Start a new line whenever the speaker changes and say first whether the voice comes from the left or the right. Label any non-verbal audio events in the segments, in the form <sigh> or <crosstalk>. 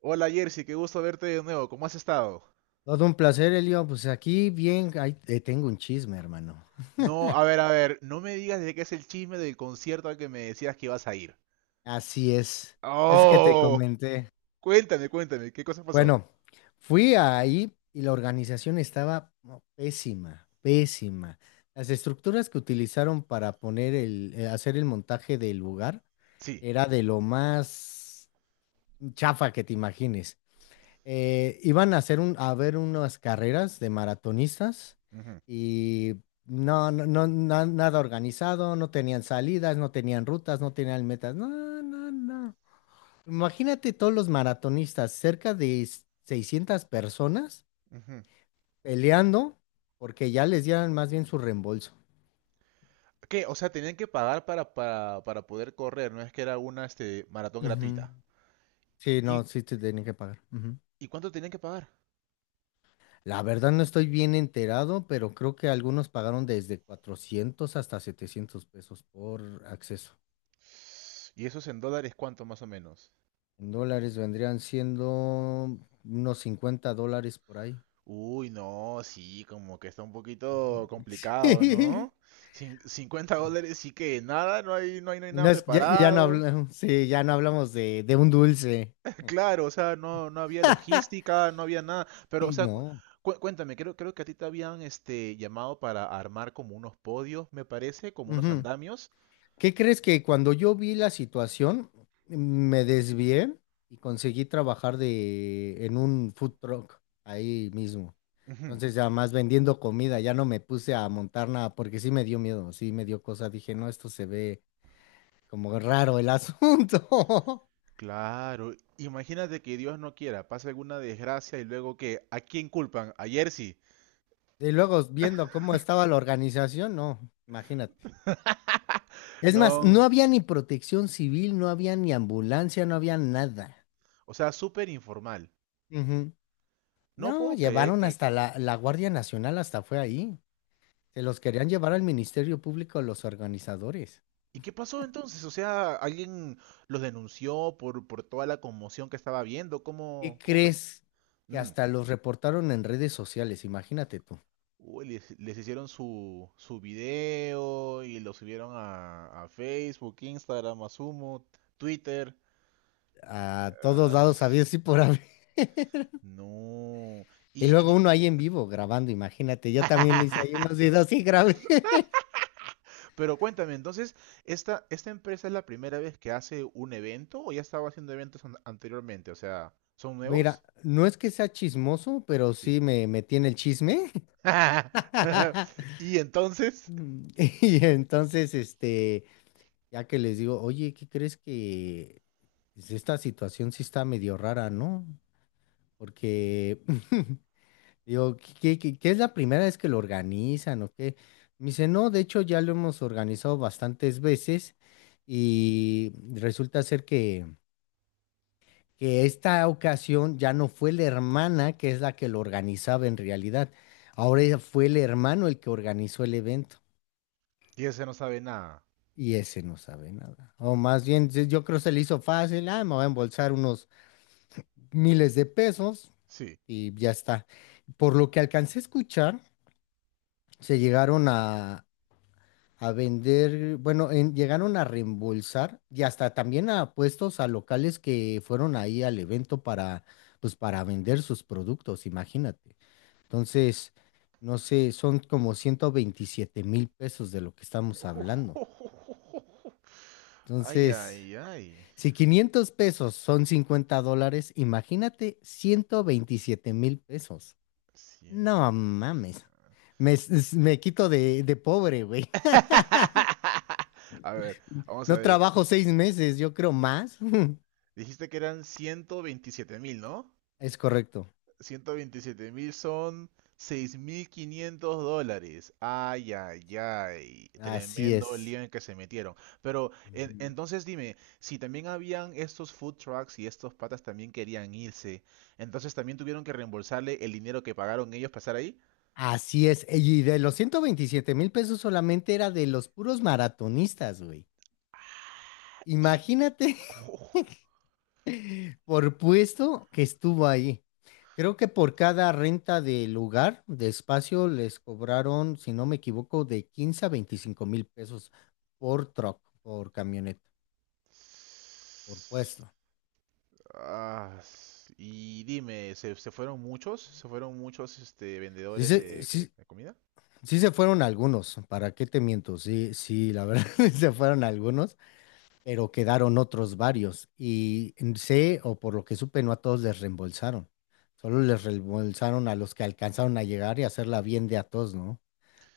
right: Hola Jersey, qué gusto verte de nuevo. ¿Cómo has estado?
left: Todo un placer, Elio. Pues aquí bien, ahí te tengo un chisme, hermano.
right: No, a ver, no me digas de qué es el chisme del concierto al que me decías que ibas a ir.
left: Así es. Es que te
right: Oh,
left: comenté.
right: cuéntame, cuéntame, ¿qué cosa pasó?
left: Bueno, fui ahí y la organización estaba no, pésima, pésima. Las estructuras que utilizaron para poner hacer el montaje del lugar
right: Sí.
left: era de lo más chafa que te imagines. Iban a hacer a ver unas carreras de maratonistas
right: Ujú,
left: y no, no, no, nada organizado, no tenían salidas, no tenían rutas, no tenían metas. No, no, no. Imagínate todos los maratonistas, cerca de 600 personas
right: ujú.
left: peleando porque ya les dieran más bien su reembolso.
right: ¿Qué? O sea, tenían que pagar para poder correr, no es que era una maratón
left: Ujú.
right: gratuita.
left: Sí, no,
right: ¿Y,
left: sí te tenían que pagar. Ujú.
right: y cuánto tenían que pagar?
left: La verdad no estoy bien enterado, pero creo que algunos pagaron desde 400 hasta 700 pesos por acceso.
right: ¿Y eso es en dólares cuánto más o menos?
left: En dólares vendrían siendo unos 50 dólares por ahí.
right: Uy, no, sí, como que está un poquito complicado, ¿no?
left: <laughs>
right: $50 sí que nada, no hay nada
left: Ya no
right: preparado.
left: hablamos, <laughs> sí, ya no hablamos de un dulce.
right: <laughs> Claro, o sea, no, no había logística, no había nada. Pero, o
left: Sí,
right: sea,
left: no.
right: cuéntame, creo, creo que a ti te habían llamado para armar como unos podios, me parece, como unos
left: Ujú.
right: andamios.
left: ¿Qué crees que cuando yo vi la situación, me desvié y conseguí trabajar en un food truck ahí mismo?
right: Ujú.
left: Entonces, ya más vendiendo comida, ya no me puse a montar nada porque sí me dio miedo, sí me dio cosa. Dije, no, esto se ve como raro el asunto. <laughs>
right: Claro, imagínate que Dios no quiera, pase alguna desgracia y luego que, ¿a quién culpan? A Jersey.
left: Y luego viendo cómo estaba la organización, no, imagínate. Es más, no
right: No,
left: había ni protección civil, no había ni ambulancia, no había nada.
right: o sea, súper informal.
left: Ujú.
right: No
left: No,
right: puedo creer
left: llevaron
right: que...
left: hasta la Guardia Nacional, hasta fue ahí. Se los querían llevar al Ministerio Público los organizadores.
right: ¿Y qué pasó entonces? O sea, ¿alguien los denunció por toda la conmoción que estaba viendo?
left: ¿Qué
right: ¿Cómo, cómo fue?
left: crees? Que
right: Ujú.
left: hasta los reportaron en redes sociales, imagínate tú.
right: Uy, les hicieron su, su video y lo subieron a Facebook, Instagram, Asumo, Twitter.
left: A todos
right: Ah,
left: lados, había sí por haber.
right: no.
left: Y
right: Y,
left: luego
right: di-
left: uno ahí en vivo grabando, imagínate. Yo también hice ahí unos
right: <laughs>
left: videos y grabé.
right: Pero cuéntame, entonces, ¿esta, esta empresa es la primera vez que hace un evento o ya estaba haciendo eventos anteriormente? O sea, ¿son nuevos?
left: Mira, no es que sea chismoso, pero sí me tiene el chisme. <laughs>
right: <laughs> Y entonces,
left: Mm, <laughs> Y entonces, ya que les digo, oye, ¿qué crees que pues, esta situación sí está medio rara, ¿no? Porque <laughs> digo, ¿qué es la primera vez que lo organizan o qué? Me dice, no, de hecho ya lo hemos organizado bastantes veces y resulta ser que esta ocasión ya no fue la hermana que es la que lo organizaba en realidad. Ahora ya fue el hermano el que organizó el evento
right: y ese no sabe nada.
left: y ese no sabe nada. O más bien, yo creo se le hizo fácil, ah, me voy a embolsar unos miles de pesos
right: Sí.
left: y ya está. Por lo que alcancé a escuchar, se llegaron a vender, bueno, llegaron a reembolsar y hasta también a puestos a locales que fueron ahí al evento para vender sus productos, imagínate. Entonces, no sé, son como 127,000 pesos de lo que estamos hablando.
right: <laughs> Ay,
left: Entonces,
right: ay, ay.
left: si 500 pesos son 50 dólares, imagínate 127,000 pesos.
right: Ciento.
left: No mames. Me, s- me quito de pobre, güey. <laughs>
right: <laughs> A ver, vamos a
left: No
right: ver.
left: trabajo 6 meses, yo creo más. <laughs>
right: Dijiste que eran 127 mil, ¿no?
left: Es correcto.
right: 127 mil son $6.500. Ay, ay, ay.
left: Así
right: Tremendo lío
left: es.
right: en el que se metieron. Pero
left: Ujú.
right: entonces dime, si también habían estos food trucks y estos patas también querían irse, entonces también tuvieron que reembolsarle el dinero que pagaron ellos para estar ahí.
left: Así es. Y de los 127,000 pesos solamente era de los puros maratonistas, güey.
right: Y...
left: Imagínate.
right: ¡Uf!
left: Por puesto que estuvo ahí. Creo que por cada renta de lugar, de espacio, les cobraron, si no me equivoco, de 15,000 a 25,000 pesos por truck, por camioneta, por puesto.
right: Y dime, ¿se, se fueron muchos? ¿Se fueron muchos
left: Sí
right: vendedores
left: se,
right: de,
left: sí,
right: de comida?
left: sí se fueron algunos, ¿para qué te miento? Sí, sí, la verdad, <laughs> se fueron algunos, pero quedaron otros varios. Y sé, o por lo que supe, no a todos les reembolsaron. Solo les reembolsaron a los que alcanzaron a llegar y hacerla bien de a todos, ¿no?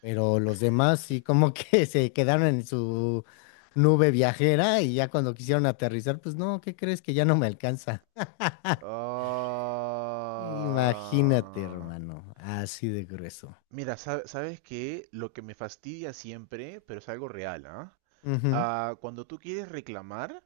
left: Pero los demás sí como que <laughs> se quedaron en su nube viajera y ya cuando quisieron aterrizar, pues no, ¿qué crees que ya no me alcanza? Imagínate,
right: Ah,
left: hermano, así de grueso.
right: mira, ¿sabes que Lo que me fastidia siempre, pero es algo real, ¿ah?
left: Ujú,
right: Ah, cuando tú quieres reclamar,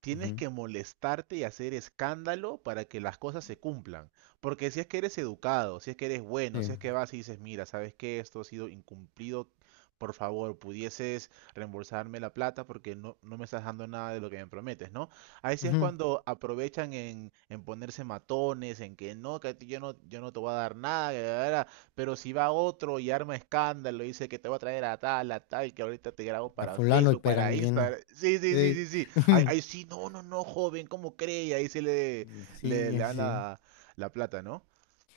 right: tienes
left: ujú,
right: que molestarte y hacer escándalo para que las cosas se cumplan. Porque si es que eres educado, si es que eres bueno, si
left: sí,
right: es que vas y dices, mira, sabes que esto ha sido incumplido, por favor, pudieses reembolsarme la plata porque no, no me estás dando nada de lo que me prometes, ¿no? Ahí sí es
left: ujú.
right: cuando aprovechan en ponerse matones, en que no, que a ti yo no, yo no te voy a dar nada, que la, la, la". Pero si va otro y arma escándalo y dice que te voy a traer a tal, que ahorita te grabo
left: A
right: para
left: fulano y
right: Facebook, para
left: peranguino.
right: Instagram. Sí, sí, sí,
left: Sí,
right: sí, sí. Ahí,
left: <laughs>
right: ahí sí, no, no, no, joven, ¿cómo cree? Y ahí sí le
left: sí,
right: dan
left: sí.
right: la, la plata, ¿no?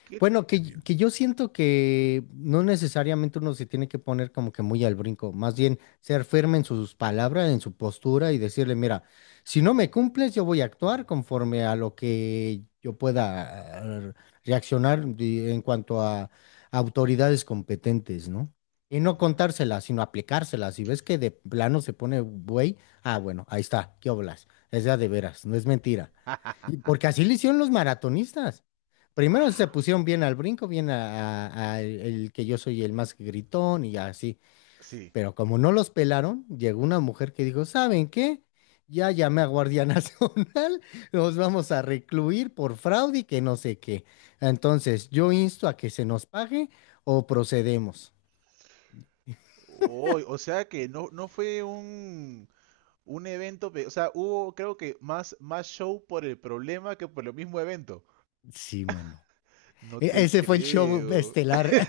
right: Qué
left: Bueno, que,
right: terrible.
left: que yo siento que no necesariamente uno se tiene que poner como que muy al brinco, más bien ser firme en sus palabras, en su postura y decirle, mira, si no me cumples, yo voy a actuar conforme a lo que yo pueda eh, reaccionar en cuanto a autoridades competentes, ¿no? Y no
right: Ujú.
left: contárselas, sino aplicárselas. Si ves que de plano se pone güey, ah, bueno, ahí está, ¿qué oblas? Es ya de veras, no es mentira. Y
right: <laughs>
left: porque así le hicieron los maratonistas. Primero se
right: Ah,
left: pusieron bien al brinco, bien a el que yo soy el más gritón y así.
right: sí.
left: Pero como no los pelaron, llegó una mujer que dijo, ¿saben qué? Ya llamé a Guardia <laughs> Nacional, los vamos a recluir por fraude y que no sé qué. Entonces, yo insto a que se nos pague o procedemos.
right: Uy, o sea que no, no fue un evento, o sea, hubo creo que más, más show por el problema que por el mismo evento.
left: Sí, mano.
right: No te
left: Ese fue el show
right: creo.
left: estelar.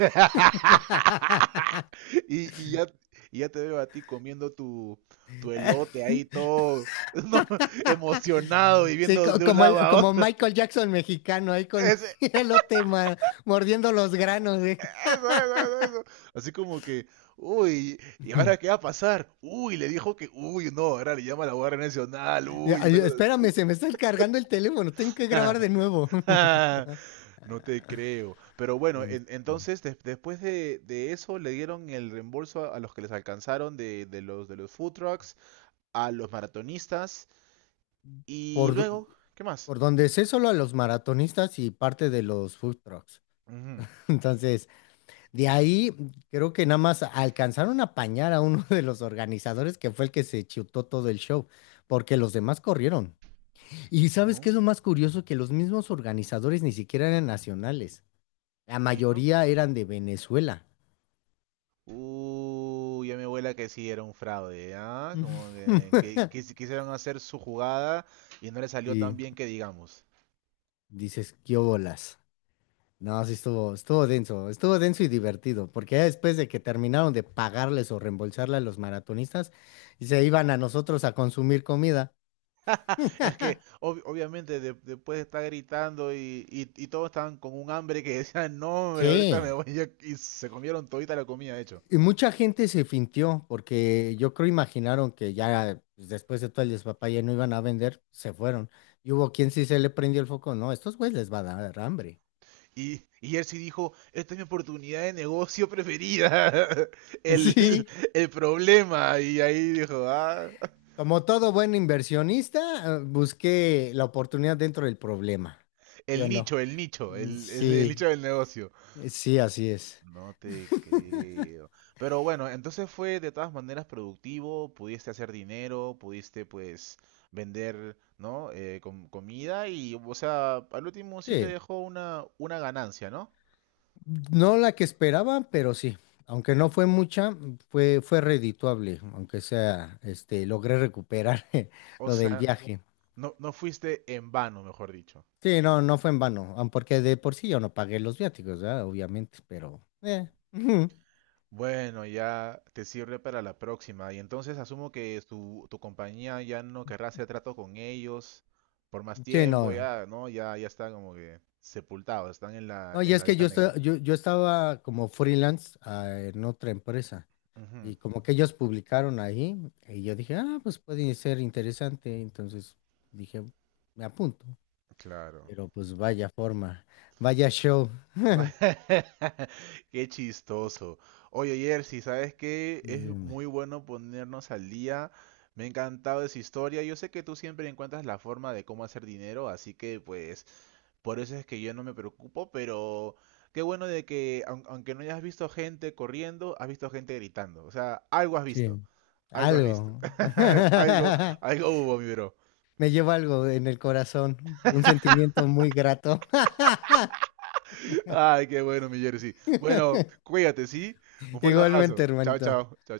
left: <laughs>
right: Y, y ya te veo a ti comiendo tu, tu elote ahí todo, <laughs> no, emocionado y
left: Sí,
right: viendo
left: co-
right: de un
left: como,
right: lado
left: el-
right: a
left: como
right: otro.
left: Michael Jackson mexicano, ahí
right: <laughs>
left: con
right: Ese-
left: <laughs> el elote mordiendo los granos.
right: eso, eso, eso, eso. Así como que, uy,
left: <laughs>
right: ¿y
left: Ujú.
right: ahora qué va a pasar? Uy, le dijo que, uy, no, ahora le llama a la Guardia Nacional,
left: Ya,
right: uy,
left: ay,
right: una
left: espérame, se me está cargando el teléfono, tengo que grabar
right: cosa.
left: de nuevo. <laughs>
right: <laughs> No te creo. Pero bueno,
left: En-
right: entonces después de eso le dieron el reembolso a los que les alcanzaron de los food trucks, a los maratonistas y
left: Por, do-
right: luego, ¿qué más?
left: por donde sé solo a los maratonistas y parte de los food trucks.
right: Ujú.
left: <laughs> Entonces, de ahí creo que nada más alcanzaron a apañar a uno de los organizadores que fue el que se chutó todo el show, porque los demás corrieron. Y ¿sabes qué
right: No.
left: es lo más curioso? Que los mismos organizadores ni siquiera eran nacionales. La
right: ¿Sí, no?
left: mayoría eran de Venezuela.
right: Ya me abuela que sí era un fraude, ¿ah? Como que
left: <laughs>
right: quisieron hacer su jugada y no le salió tan
left: Sí,
right: bien que digamos.
left: dices, qué bolas. No, sí estuvo denso, estuvo denso y divertido, porque ya después de que terminaron de pagarles o reembolsarle a los maratonistas, se iban a nosotros a consumir comida.
right: <laughs> Es que
left: <laughs>
right: obviamente después de estar gritando y, y todos estaban con un hambre que decían, no, hombre, ahorita me
left: Sí,
right: voy <laughs> a-". Y se comieron todita la comida, de hecho.
left: y mucha gente se fintió, porque yo creo imaginaron que ya pues, después de todo el despapalle no iban a vender, se fueron. Y hubo quien sí se le prendió el foco, no, estos güeyes les va a dar hambre.
right: Y él sí dijo, esta es mi oportunidad de negocio preferida, <laughs>
left: <laughs>
right: el,
left: Sí.
right: el problema. Y ahí dijo, ah,
left: Como todo buen inversionista, busqué la oportunidad dentro del problema, ¿sí o
right: el
left: no?
right: nicho, el nicho,
left: Mm,
right: el, el
left: sí,
right: nicho del negocio.
left: sí, así es.
right: No te creo. Pero bueno, entonces fue de todas maneras productivo, pudiste hacer dinero, pudiste pues vender, ¿no? Comida y, o sea, al último sí te
left: Sí,
right: dejó una ganancia, ¿no?
left: no la que esperaba, pero sí. Aunque no fue mucha, fue redituable, aunque sea, logré recuperar <laughs>
right: O
left: lo del
right: sea,
left: viaje.
right: no, no fuiste en vano, mejor dicho.
left: Sí, no, no fue en vano, aun porque de por sí yo no pagué los viáticos, ¿verdad? Obviamente, pero... ujú.
right: Bueno, ya te sirve para la próxima. Y entonces asumo que tu compañía ya no querrá hacer trato con ellos por más
left: Sí,
right: tiempo,
left: no.
right: ya, ¿no? Ya, ya está como que sepultados, están
left: No, y
right: en
left: es
right: la
left: que
right: lista
left: yo,
right: negra.
left: estoy- yo, yo estaba como freelance, en otra empresa.
right: Ujú.
left: Y como que ellos publicaron ahí, y yo dije, ah, pues puede ser interesante. Entonces dije, me apunto.
right: Claro.
left: Pero pues vaya forma, vaya show.
right: <laughs> Qué chistoso. Oye, Jersey, ¿sabes qué? Es
left: Dime,
right: muy bueno ponernos al día. Me ha encantado esa historia. Yo sé que tú siempre encuentras la forma de cómo hacer dinero, así que pues por eso es que yo no me preocupo, pero qué bueno de que aunque no hayas visto gente corriendo, has visto gente gritando. O sea, algo has visto.
left: sí.
right: Algo has visto.
left: Algo.
right: <laughs> Algo,
left: <laughs>
right: algo hubo, mi bro.
left: Me llevo algo en el corazón, un sentimiento muy grato. <laughs>
right: Ay, qué bueno, mi Jersey. Bueno, cuídate, ¿sí? Un fuerte
left: Igualmente,
right: abrazo. Chao,
left: hermanito.
right: chao. Chao, chao.